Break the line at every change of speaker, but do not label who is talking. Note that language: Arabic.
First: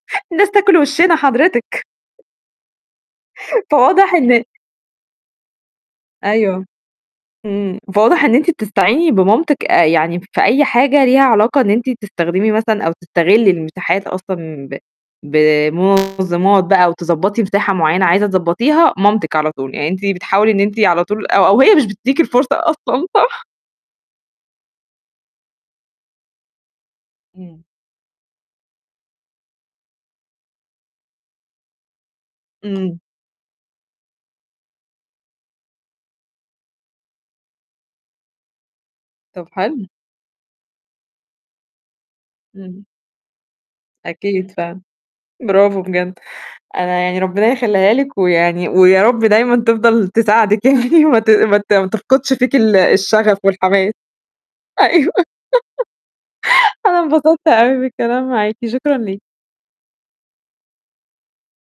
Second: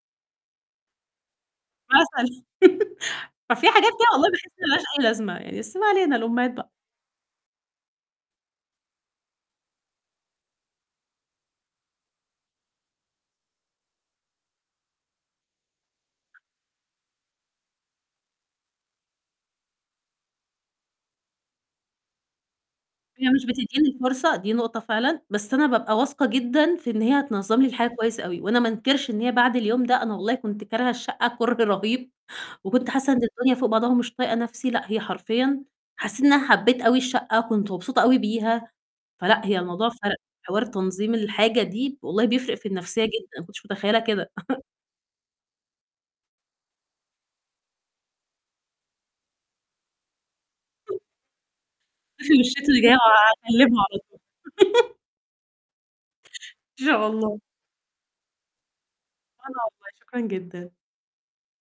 الناس تاكل وِشّنا حضرتِك.
مثلًا. ففي حاجات كده
فواضح
والله
إن
باحس إن ما لهاش أي لازمة، يعني بس ما علينا الأمهات
أيوه.
بقى.
إمم. فواضح إن أنتِ بتستعيني بمامتِك آآ، يعني في أي حاجة ليها علاقة إن أنتِ تستخدمي مثلًا أو تستغلي المساحات أصلًا ب بمنظمات بقى أو تضبّطي مساحة معينة عايزة تضبّطيها، مامتِك على طول، يعني أنتِ بتحاولي إن أنتِ على طول أو أو هي مش بتديكِ الفرصة أصلًا.
هي
صح؟
مش بتدّيني الفرصة، دي نقطة فعلًا. بس أنا بابقى واثقة جدًا في إن هي هتنظم
إمم.
لي الحاجة كويس أوي، وأنا ما أنكرش إن هي بعد اليوم ده، أنا والله كنت كارهة الشقة كره رهيب، وكنت
إمم.
حاسة إن الدنيا فوق بعضها ومش طايقة نفسي لأ، هي حرفيًا حسيت إن أنا حبيت أوي الشقة، كنت مبسوطة أوي بيها. فلأ
طب
هي
حلو.
الموضوع فرق، حوار تنظيم الحاجة دي والله بيفرق في
إمم.
النفسية جدًا، أنا ما كنتش متخيلة كده.
أكيد فعلًا. برافو بجد. أنا يعني ربنا يخلّيها لِك ويعني ويا رب دايمًا تفضل تساعدِك يعني وما ت ما ت ما تفقدش
الصيفي
فيكِ ال
والشتوي جاي
الشغف
وهاكلمها
والحماس.
على طول.
أيوه.
إن
أنا
شاء الله.
انبسطت أوي بالكلام معاكِ، شكرًا ليكِ.
وأنا والله، شكرًا جدًا.